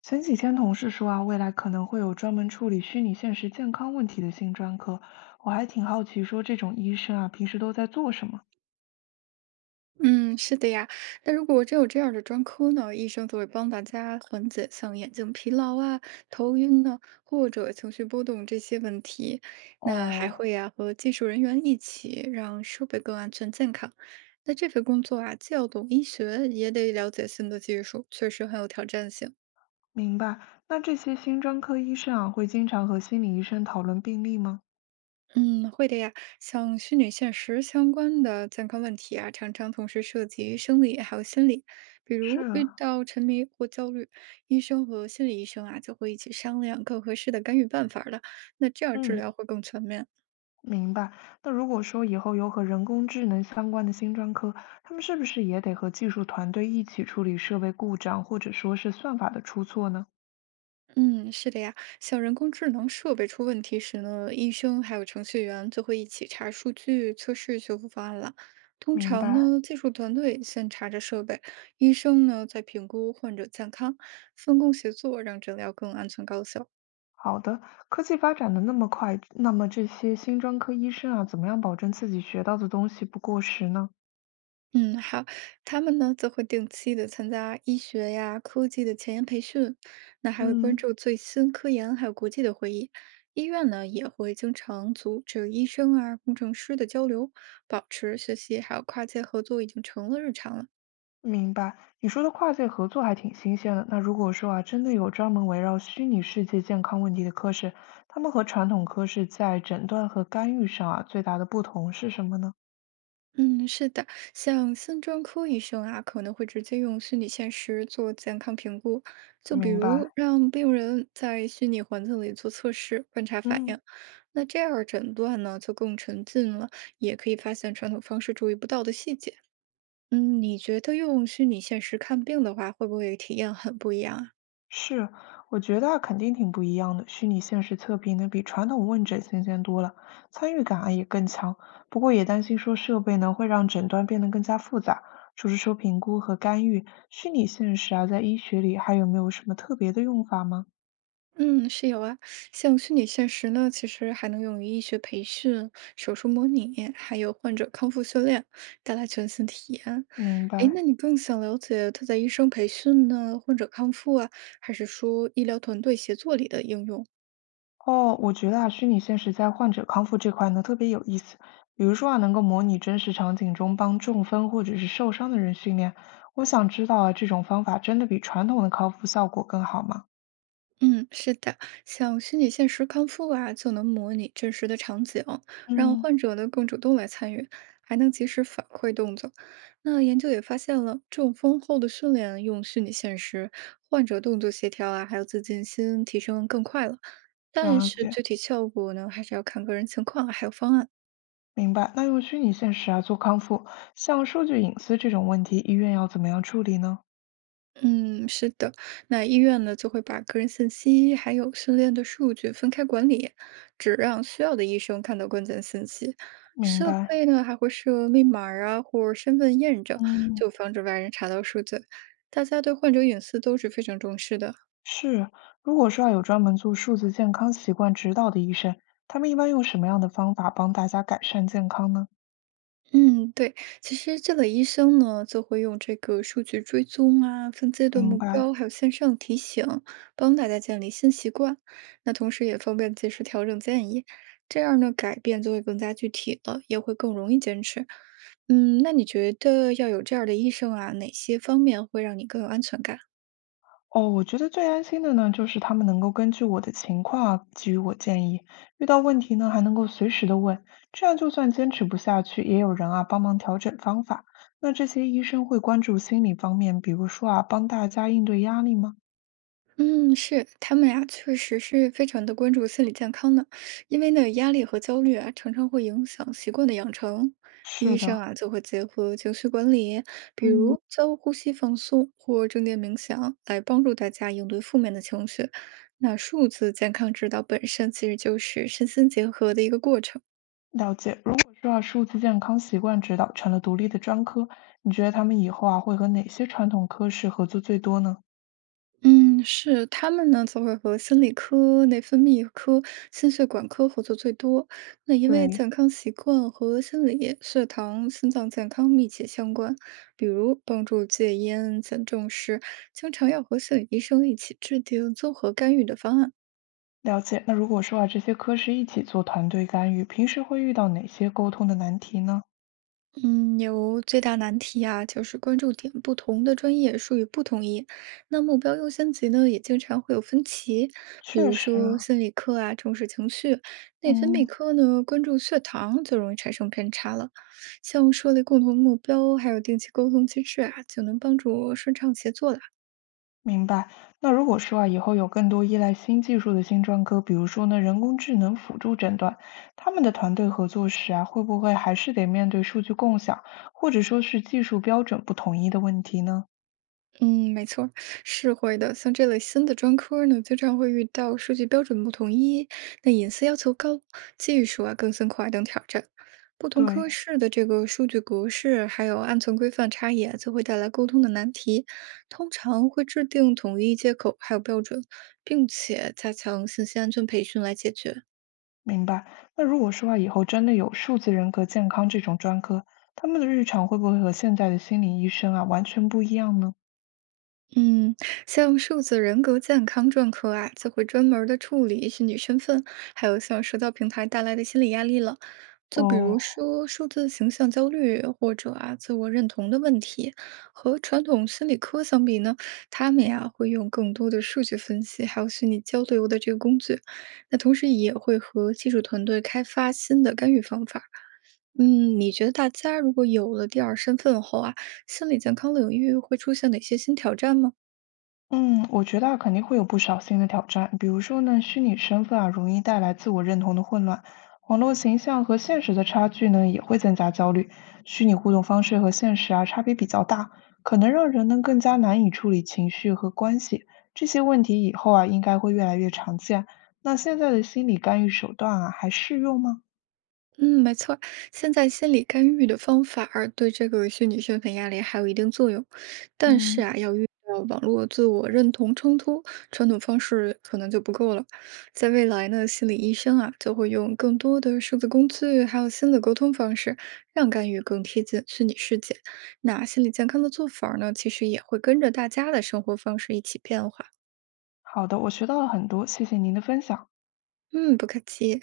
前几天同事说啊，未来可能会有专门处理虚拟现实健康问题的新专科，我还挺好奇，说这种医生啊，平时都在做什么？嗯，是的呀。那如果真有这样的专科呢，医生就会帮大家缓解像眼睛疲劳啊、头晕呢，或者情绪波动这些问题。那还哦，会呀、和技术人员一起让设备更安全健康。那这份工作啊，既要懂医学，也得了解新的技术，确实很有挑战性。明白。那这些新专科医生啊，会经常和心理医生讨论病例吗？嗯，会的呀。像虚拟现实相关的健康问题啊，常常同时涉及生理还有心理。比是如遇啊。到沉迷或焦虑，医生和心理医生啊就会一起商量更合适的干预办法儿了。那这样治嗯，疗会更全面。明白。那如果说以后有和人工智能相关的新专科，他们是不是也得和技术团队一起处理设备故障，或者说是算法的出错呢？嗯，是的呀，像人工智能设备出问题时呢，医生还有程序员就会一起查数据、测试修复方案了。通明常白。呢，技术团队先查着设备，医生呢再评估患者健康，分工协作，让诊疗更安全高效。好的，科技发展的那么快，那么这些新专科医生啊，怎么样保证自己学到的东西不过时呢？嗯，好，他们呢则会定期的参加医学呀、科技的前沿培训，那还会关嗯，注最新科研，还有国际的会议。医院呢也会经常组织医生啊、工程师的交流，保持学习还有跨界合作已经成了日常了。明白，你说的跨界合作还挺新鲜的。那如果说啊，真的有专门围绕虚拟世界健康问题的科室，他们和传统科室在诊断和干预上啊，最大的不同是什么呢？嗯，是的，像新专科医生啊，可能会直接用虚拟现实做健康评估，就比明如白，让病人在虚拟环境里做测试，观察反嗯。应。那这样儿诊断呢，就更沉浸了，也可以发现传统方式注意不到的细节。嗯，你觉得用虚拟现实看病的话，会不会体验很不一样啊？是，我觉得啊肯定挺不一样的。虚拟现实测评呢，比传统问诊新鲜多了，参与感啊也更强。不过也担心说设备呢会让诊断变得更加复杂，除是说评估和干预，虚拟现实啊在医学里还有没有什么特别的用法吗？嗯，是有啊，像虚拟现实呢，其实还能用于医学培训、手术模拟，还有患者康复训练，带来全新体验。明诶，那白。你更想了解它在医生培训呢、患者康复啊，还是说医疗团队协作里的应用？哦，我觉得啊，虚拟现实在患者康复这块呢特别有意思。比如说啊，能够模拟真实场景中帮中风或者是受伤的人训练。我想知道啊，这种方法真的比传统的康复效果更好吗？嗯，是的，像虚拟现实康复啊，就能模拟真实的场景，让嗯，患者呢更主动来参与，还能及时反馈动作。那研究也发现了，这种丰厚的训练用虚拟现实，患者动作协调啊，还有自信心提升更快了。但了是解，具体效果呢，还是要看个人情况还有方案。明白。那用虚拟现实啊做康复，像数据隐私这种问题，医院要怎么样处理呢？嗯，是的，那医院呢就会把个人信息还有训练的数据分开管理，只让需要的医生看到关键信息。明设白，备呢还会设密码儿啊或身份验证，嗯，就防止外人查到数据。大家对患者隐私都是非常重视的。是。如果说啊有专门做数字健康习惯指导的医生，他们一般用什么样的方法帮大家改善健康呢？嗯，对，其实这个医生呢，就会用这个数据追踪啊、分阶段明目白。标，还有线上提醒，帮大家建立新习惯。那同时也方便及时调整建议，这样呢，改变就会更加具体了，也会更容易坚持。嗯，那你觉得要有这样的医生啊，哪些方面会让你更有安全感？哦，我觉得最安心的呢，就是他们能够根据我的情况给予我建议，遇到问题呢还能够随时的问，这样就算坚持不下去，也有人啊帮忙调整方法。那这些医生会关注心理方面，比如说啊帮大家应对压力吗？嗯，是，他们俩确实是非常的关注心理健康的，因为呢，压力和焦虑啊，常常会影响习惯的养成。是医生的，啊，就会结合情绪管理，比嗯，如教呼吸放松或正念冥想，来帮助大家应对负面的情绪。那数字健康指导本身其实就是身心结合的一个过程。了解。如果说啊数字健康习惯指导成了独立的专科，你觉得他们以后啊会和哪些传统科室合作最多呢？嗯，是，他们呢则会和心理科、内分泌科、心血管科合作最多。那因为对。健康习惯和心理、血糖、心脏健康密切相关，比如帮助戒烟、减重时，经常要和心理医生一起制定综合干预的方案。了解。那如果说啊，这些科室一起做团队干预，平时会遇到哪些沟通的难题呢？嗯，有最大难题啊，就是关注点不同的专业术语不统一，那目标优先级呢也经常会有分歧。比确如实说啊。心理科啊重视情绪，内分泌嗯，科呢关注血糖，就容易产生偏差了。像设立共同目标，还有定期沟通机制啊，就能帮助顺畅协作了。明白。那如果说啊，以后有更多依赖新技术的新专科，比如说呢，人工智能辅助诊断，他们的团队合作时啊，会不会还是得面对数据共享，或者说是技术标准不统一的问题呢？嗯，没错儿是会的。像这类新的专科儿呢，经常会遇到数据标准不统一，那隐私要求高，技术啊更新快等挑战。不同科对，室的这个数据格式还有安全规范差异啊，就会带来沟通的难题。通常会制定统一接口还有标准，并且加强信息安全培训来解决。明白。那如果说啊，以后真的有数字人格健康这种专科，他们的日常会不会和现在的心理医生啊完全不一样呢？嗯，像数字人格健康专科啊，就会专门的处理虚拟身份，还有像社交平台带来的心理压力了。就比如哦，说数字形象焦虑，或者啊自我认同的问题，和传统心理科相比呢，他们呀会用更多的数据分析，还有虚拟交流的这个工具。那同时也会和技术团队开发新的干预方法。嗯，你觉得大家如果有了第二身份后啊，心理健康领域会出现哪些新挑战吗？嗯，我觉得啊，肯定会有不少新的挑战。比如说呢，虚拟身份啊，容易带来自我认同的混乱，网络形象和现实的差距呢，也会增加焦虑。虚拟互动方式和现实啊，差别比较大，可能让人呢更加难以处理情绪和关系。这些问题以后啊，应该会越来越常见。那现在的心理干预手段啊，还适用吗？嗯，没错儿现在心理干预的方法儿对这个虚拟身份压力还有一定作用，但是嗯，啊，要遇到网络自我认同冲突，传统方式可能就不够了。在未来呢，心理医生啊就会用更多的数字工具，还有新的沟通方式，让干预更贴近虚拟世界。那心理健康的做法儿呢，其实也会跟着大家的生活方式一起变化。好的，我学到了很多，谢谢您的分享。嗯，不客气。